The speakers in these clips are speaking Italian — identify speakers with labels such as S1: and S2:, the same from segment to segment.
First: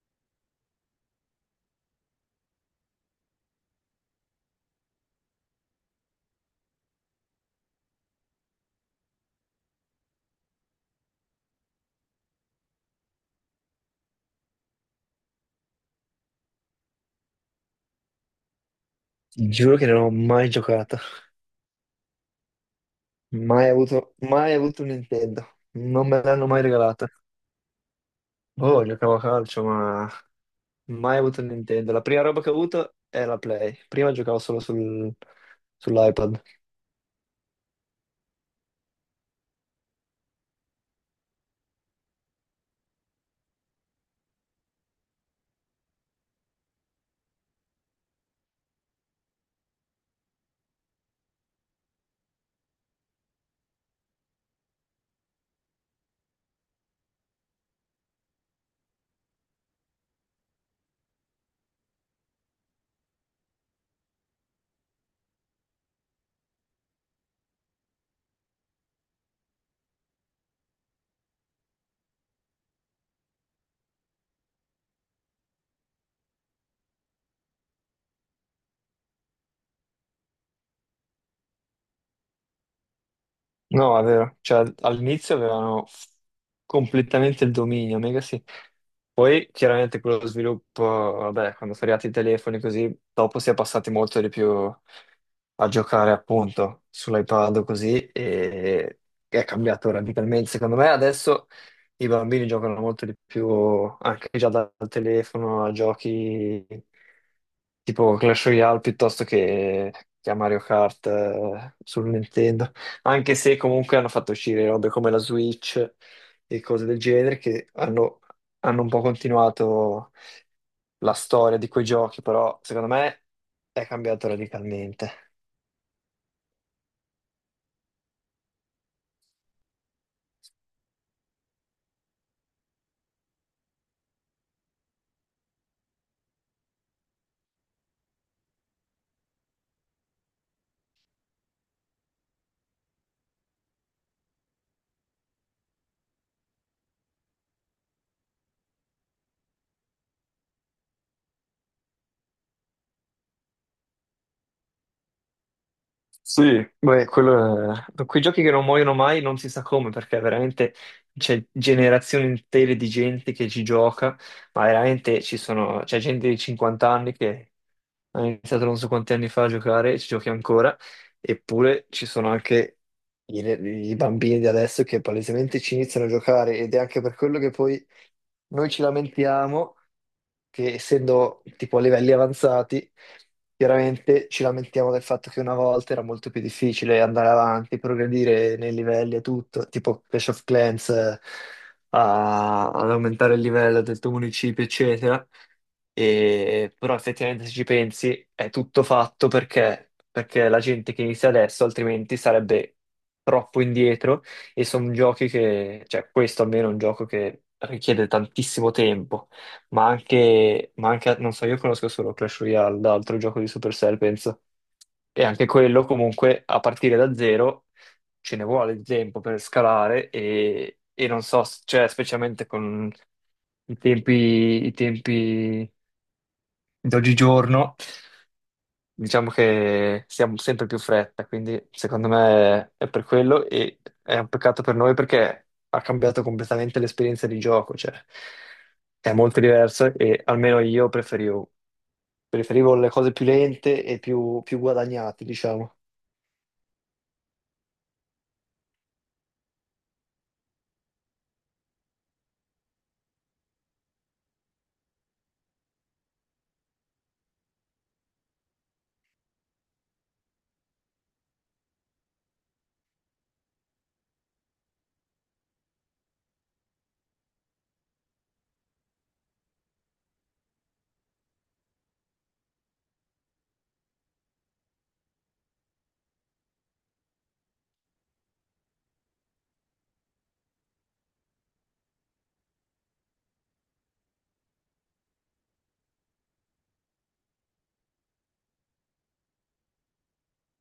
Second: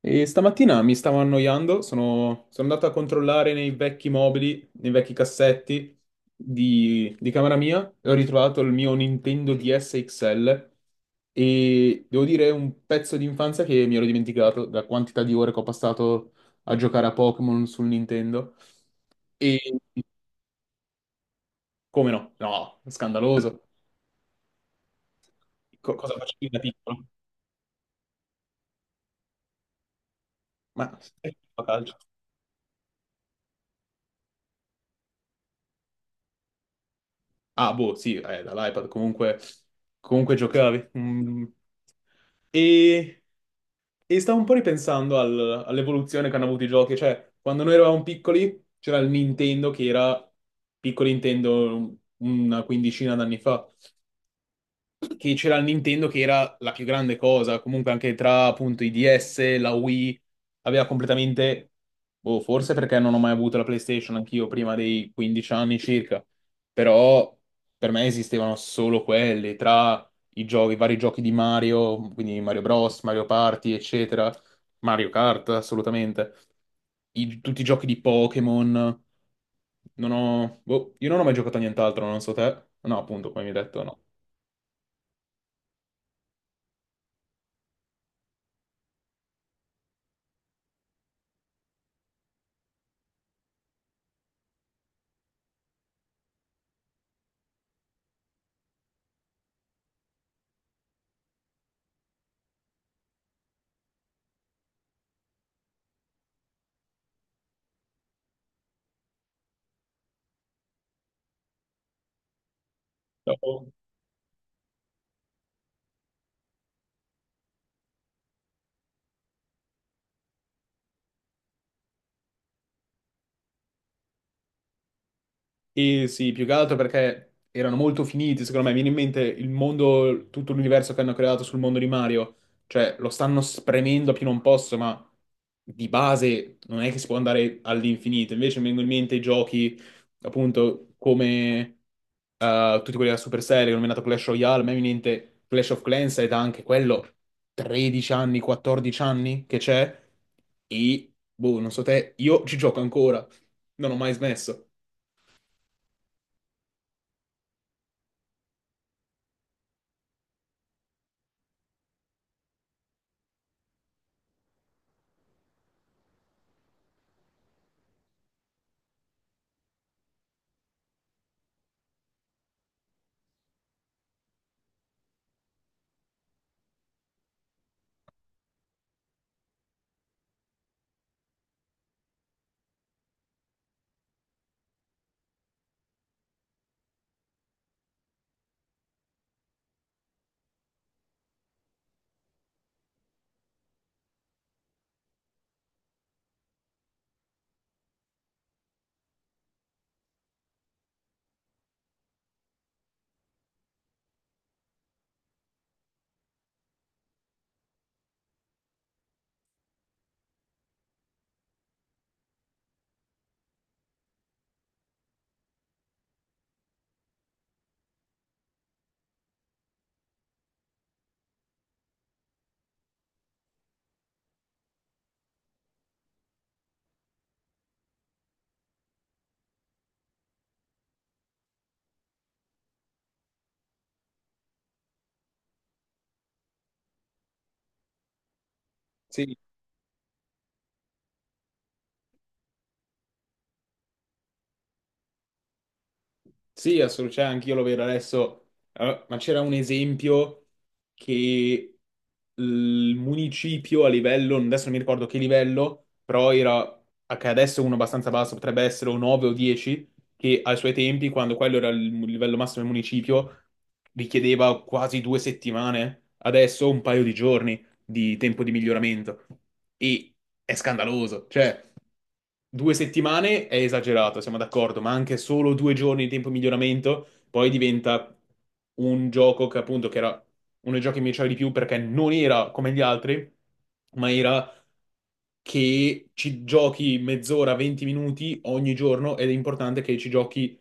S1: E stamattina mi stavo annoiando, sono andato a controllare nei vecchi mobili, nei vecchi cassetti di camera mia e ho ritrovato il mio Nintendo DS XL e devo dire è un pezzo di infanzia che mi ero dimenticato da quantità di ore che ho passato a giocare a Pokémon sul Nintendo.
S2: Ti
S1: E
S2: giuro che non ho mai giocato,
S1: come no? No, scandaloso.
S2: mai avuto, mai avuto un Nintendo,
S1: Co-
S2: non
S1: cosa
S2: me l'hanno
S1: facevi da
S2: mai
S1: piccolo?
S2: regalata. Oh, giocavo a calcio, ma
S1: Ma
S2: mai avuto un
S1: a
S2: Nintendo.
S1: calcio.
S2: La prima roba che ho avuto è la Play. Prima giocavo solo sul- sull'iPad.
S1: Ah, boh, sì, dall'iPad comunque, comunque giocavi. Mm. E, e stavo un po' ripensando all'evoluzione che hanno avuto i giochi, cioè quando noi eravamo piccoli c'era il Nintendo che era piccolo Nintendo una quindicina d'anni fa, che c'era la Nintendo che era la più grande cosa, comunque anche tra appunto i DS, la Wii, aveva completamente, boh, forse perché non ho mai avuto la PlayStation anch'io prima dei 15 anni circa, però per me esistevano solo quelli, tra i giochi, i vari giochi di Mario, quindi Mario Bros, Mario Party, eccetera, Mario Kart, assolutamente, tutti i giochi di Pokémon, non ho, boh, io non ho mai giocato a nient'altro, non so te, no appunto, come mi hai detto,
S2: No, è vero. Cioè, all'inizio avevano f- completamente il dominio, mega sì. Poi chiaramente quello sviluppo, vabbè, quando sono arrivati i telefoni così, dopo si è passati molto di più a giocare appunto sull'iPad o così e è cambiato radicalmente. Secondo me adesso i bambini giocano molto di più anche già dal telefono a giochi tipo Clash Royale piuttosto che a Mario Kart sul Nintendo. Anche se
S1: no.
S2: comunque hanno fatto uscire robe come la Switch e cose del genere che hanno, hanno un po' continuato la storia di quei giochi, però secondo me è cambiato radicalmente.
S1: E sì, più che altro perché erano molto finiti, secondo me. Viene in mente il mondo, tutto l'universo che hanno creato sul mondo di Mario. Cioè, lo stanno spremendo a più non posso, ma di base non è che si può andare all'infinito. Invece mi vengono in mente i giochi, appunto, come tutti quelli della Supercell, che ho nominato Clash Royale. A me viene in mente Clash of Clans ed anche quello 13 anni, 14 anni che c'è. E, boh, non so te, io ci gioco ancora. Non ho mai smesso.
S2: Sì, beh, quello è quei giochi che non muoiono mai non si sa come, perché veramente c'è generazioni intere di gente che ci gioca, ma veramente ci sono, c'è gente di 50 anni che ha iniziato non so quanti anni fa a giocare e ci giochi ancora, eppure ci sono anche i, i bambini di adesso che palesemente ci iniziano a giocare ed è anche per quello che poi noi ci lamentiamo che essendo tipo a livelli avanzati, chiaramente ci lamentiamo del fatto che una volta era molto più difficile andare avanti, progredire nei livelli e tutto, tipo Clash of Clans, a- ad aumentare il livello del tuo municipio, eccetera. E- però effettivamente se ci pensi è tutto fatto perché, perché la gente che inizia adesso altrimenti sarebbe troppo indietro e sono giochi che, cioè questo almeno è un gioco che richiede tantissimo tempo ma anche- non so, io conosco solo Clash Royale, l'altro gioco di Supercell, penso. E anche quello comunque a partire da zero ce ne vuole di tempo per scalare e non so, s- cioè specialmente con i tempi, i tempi d'oggigiorno, diciamo che siamo sempre più fretta, quindi secondo me è per quello e è un peccato per noi perché ha cambiato completamente l'esperienza di gioco, cioè è
S1: Sì.
S2: molto diverso e almeno io preferivo preferivo le cose più lente e più, più guadagnate, diciamo.
S1: Sì, assolutamente, cioè, anch'io lo vedo adesso. Ma c'era un esempio che il municipio a livello, adesso non mi ricordo che livello, però era, che adesso è uno abbastanza basso, potrebbe essere un 9 o 10, che ai suoi tempi, quando quello era il livello massimo del municipio, richiedeva quasi 2 settimane, adesso un paio di giorni di tempo di miglioramento. E è scandaloso. Cioè, due settimane è esagerato, siamo d'accordo, ma anche solo 2 giorni di tempo di miglioramento, poi diventa un gioco che appunto che era uno dei giochi che mi piaceva di più perché non era come gli altri, ma era che ci giochi mezz'ora, 20 minuti ogni giorno ed è importante che ci giochi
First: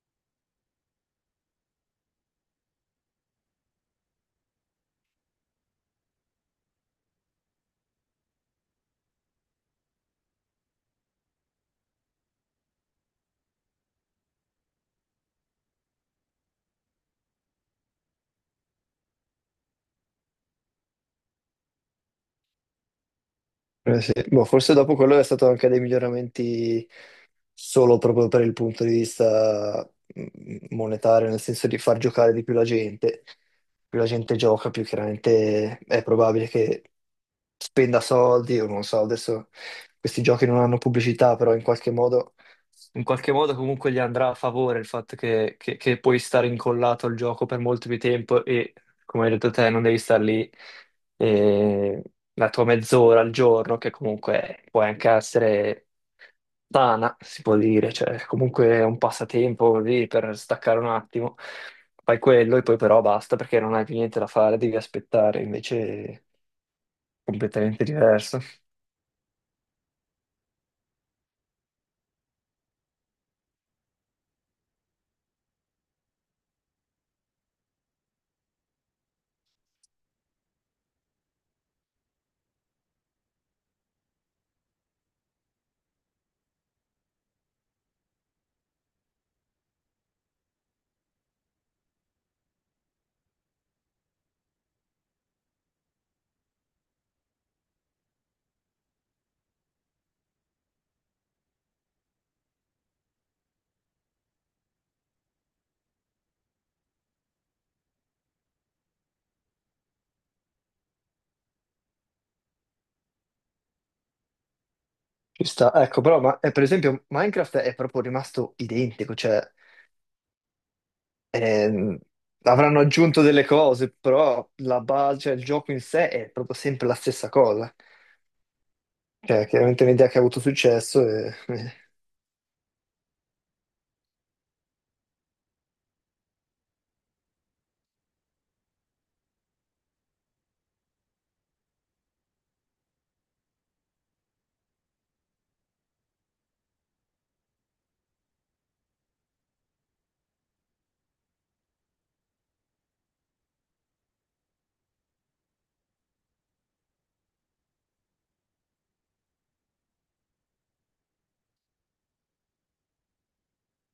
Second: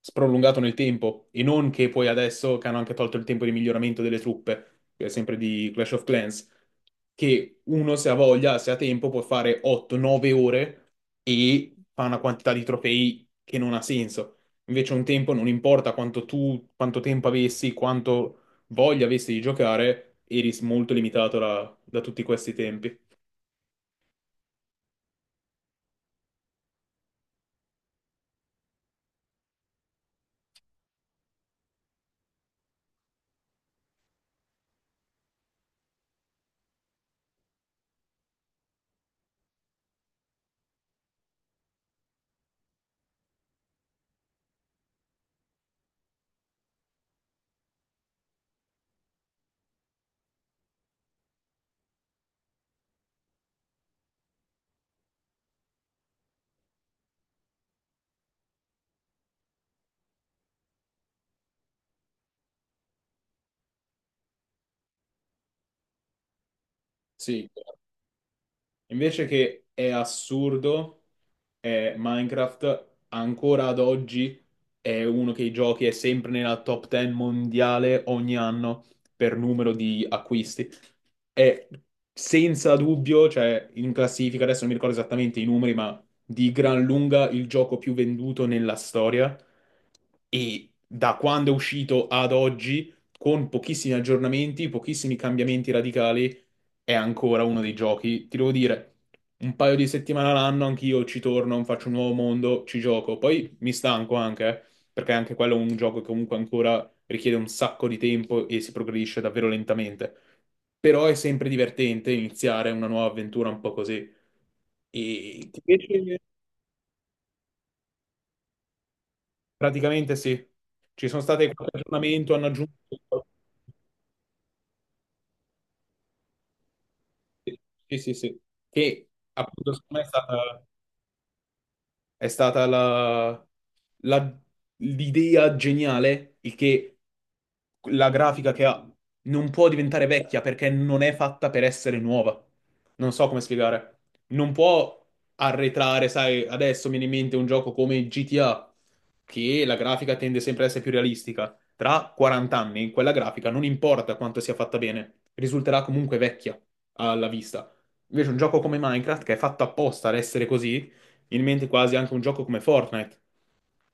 S1: sprolungato nel tempo e non che poi adesso che hanno anche tolto il tempo di miglioramento delle truppe, che è sempre di Clash of Clans, che uno se ha voglia, se ha tempo, può fare 8-9 ore e fa una quantità di trofei che non ha senso. Invece un tempo non importa quanto tu, quanto tempo avessi, quanto voglia avessi di giocare, eri molto limitato da tutti questi tempi.
S2: Eh sì. Boh, forse dopo quello è stato anche dei miglioramenti solo proprio per il punto di vista mm, monetario, nel senso di far giocare di più la gente. Più la gente gioca, più chiaramente è probabile che spenda soldi, o non so, adesso questi giochi non hanno pubblicità, però in qualche modo comunque gli andrà a favore il fatto che puoi stare incollato al gioco per molto più tempo e, come hai detto te, non devi star lì eh, la tua mezz'ora al giorno, che comunque può anche essere sana, si può dire, cioè comunque è un passatempo così per staccare un attimo. Fai quello e poi però basta perché non hai più niente da fare, devi aspettare, invece è
S1: Sì.
S2: completamente diverso.
S1: Invece che è assurdo, è Minecraft ancora ad oggi, è uno che i giochi è sempre nella top 10 mondiale ogni anno per numero di acquisti. È senza dubbio, cioè in classifica, adesso non mi ricordo esattamente i numeri, ma di gran lunga il gioco più venduto nella storia. E da quando è uscito ad oggi, con pochissimi aggiornamenti, pochissimi cambiamenti radicali, è ancora uno dei giochi, ti devo dire, un paio di settimane all'anno anch'io ci torno, faccio un nuovo mondo, ci gioco. Poi mi stanco anche, perché anche quello è un gioco che comunque ancora richiede un sacco di tempo e si progredisce davvero lentamente. Però è sempre divertente iniziare una nuova avventura un po' così. E
S2: Ci
S1: ti
S2: sta, ecco,
S1: piace?
S2: però ma, per esempio Minecraft è proprio rimasto identico, cioè
S1: Praticamente sì. Ci sono state qualche
S2: ehm,
S1: aggiornamento, hanno
S2: avranno
S1: aggiunto...
S2: aggiunto delle cose, però la base, cioè, il gioco in sé è proprio sempre la stessa cosa.
S1: Sì, sì, sì. Che
S2: Cioè,
S1: appunto
S2: chiaramente è
S1: secondo me è
S2: un'idea che ha avuto
S1: stata...
S2: successo
S1: È stata la- l'idea geniale, il che la grafica che ha non può diventare vecchia perché non è fatta per essere nuova. Non so come spiegare. Non può arretrare, sai, adesso mi viene in mente un gioco come GTA, che la grafica tende sempre ad essere più realistica. Tra 40 anni, quella grafica non importa quanto sia fatta bene, risulterà comunque vecchia alla vista. Invece un gioco come Minecraft, che è fatto apposta ad essere così, in mente quasi anche un gioco come Fortnite,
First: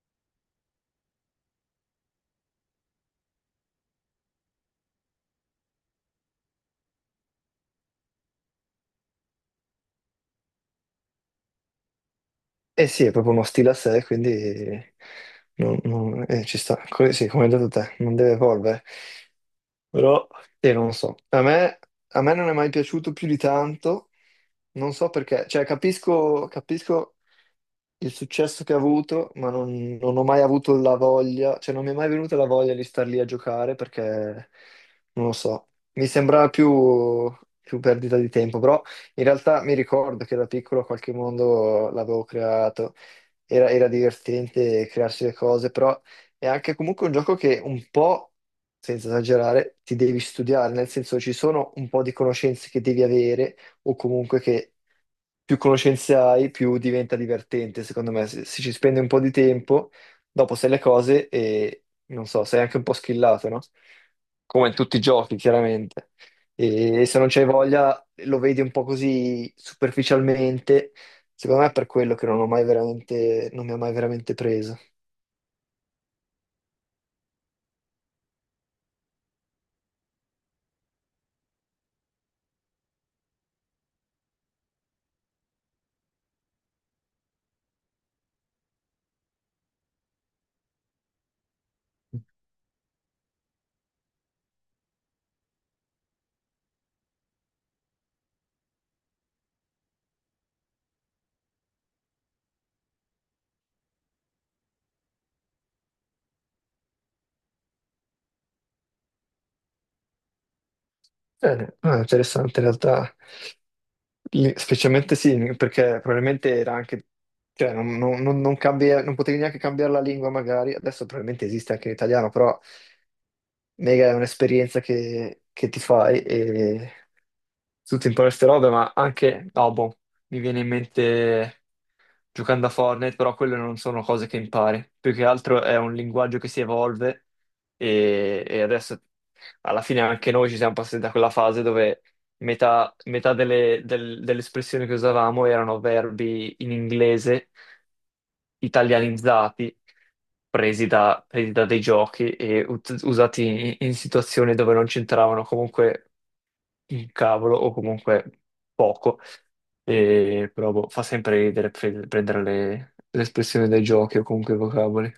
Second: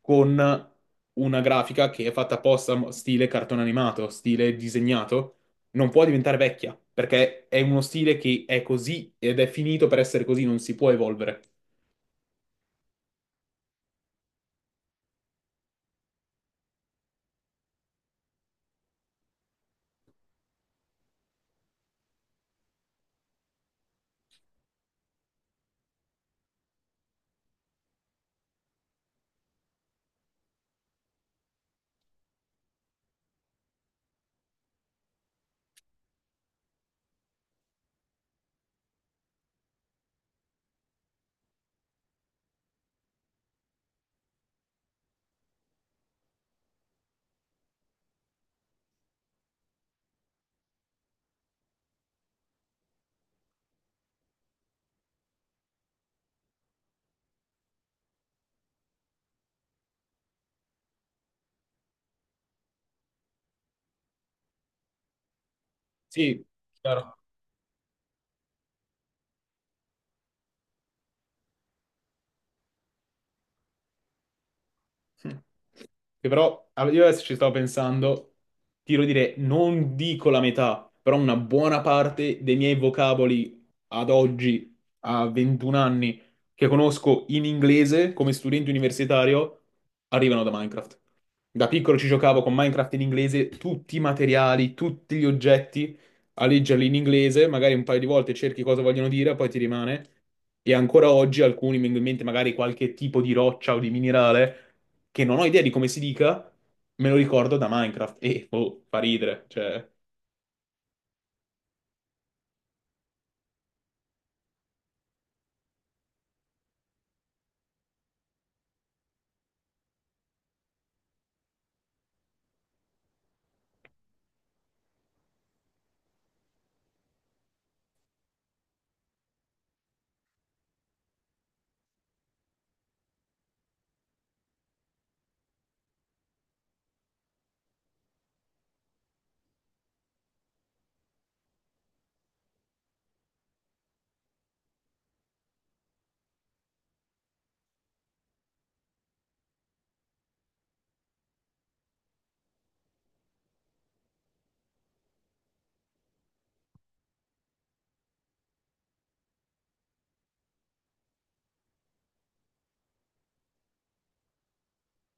S1: con una grafica che è fatta apposta stile cartone animato, stile disegnato, non può diventare vecchia, perché è uno stile che è così ed è finito per essere così, non si può evolvere.
S2: e sì, è proprio uno stile a sé, quindi non- non- ci sta. Co- sì, come hai detto te, non deve evolvere. Però, non so, a me non è mai piaciuto più di tanto, non so perché, cioè capisco, capisco il successo che ha avuto, ma non, non ho mai avuto la voglia, cioè non mi è mai venuta la voglia di star lì a giocare perché non lo so, mi sembrava più, più perdita di tempo, però in realtà mi ricordo che da piccolo qualche mondo l'avevo creato, era, era divertente crearsi le cose, però è anche comunque un gioco che un po', senza esagerare, ti devi studiare, nel senso ci sono un po' di conoscenze che devi avere o comunque che più conoscenze hai, più diventa divertente, secondo me. Se ci spendi un po' di tempo, dopo sai le cose e, non so, sei anche un po' schillato, no? Come in tutti i giochi, chiaramente.
S1: Sì,
S2: E
S1: chiaro.
S2: se non c'hai voglia, lo vedi un po' così superficialmente. Secondo me è per quello che non ho mai veramente, non mi ha mai veramente preso.
S1: Che però ah, io adesso ci stavo pensando, ti devo dire, non dico la metà, però una buona parte dei miei vocaboli ad oggi, a 21 anni, che conosco in inglese come studente universitario, arrivano da Minecraft. Da piccolo ci giocavo con Minecraft in inglese, tutti i materiali, tutti gli oggetti, a leggerli in inglese, magari un paio di volte cerchi cosa vogliono dire, poi ti rimane. E ancora oggi alcuni mi vengono in mente magari qualche tipo di roccia o di minerale che non ho idea di come si dica, me lo ricordo da Minecraft e oh, fa ridere, cioè
S2: Bene, ah, interessante in realtà. Lì- Specialmente sì, perché probabilmente era anche, cioè non, non- non- non cambia- non potevi neanche cambiare la lingua magari, adesso probabilmente esiste anche in italiano, però mega è un'esperienza che ti fai e tu ti impari queste robe, ma anche, no, boh, mi viene in mente giocando a Fortnite, però quelle non sono cose che impari. Più che altro è un linguaggio che si evolve e adesso alla fine anche noi ci siamo passati da quella fase dove metà delle, del- delle espressioni che usavamo erano verbi in inglese italianizzati, presi da dei giochi e ut- usati in, in situazioni dove non c'entravano comunque il cavolo o comunque poco, e, però boh, fa sempre ridere pre- prendere le espressioni dai giochi o comunque i vocaboli.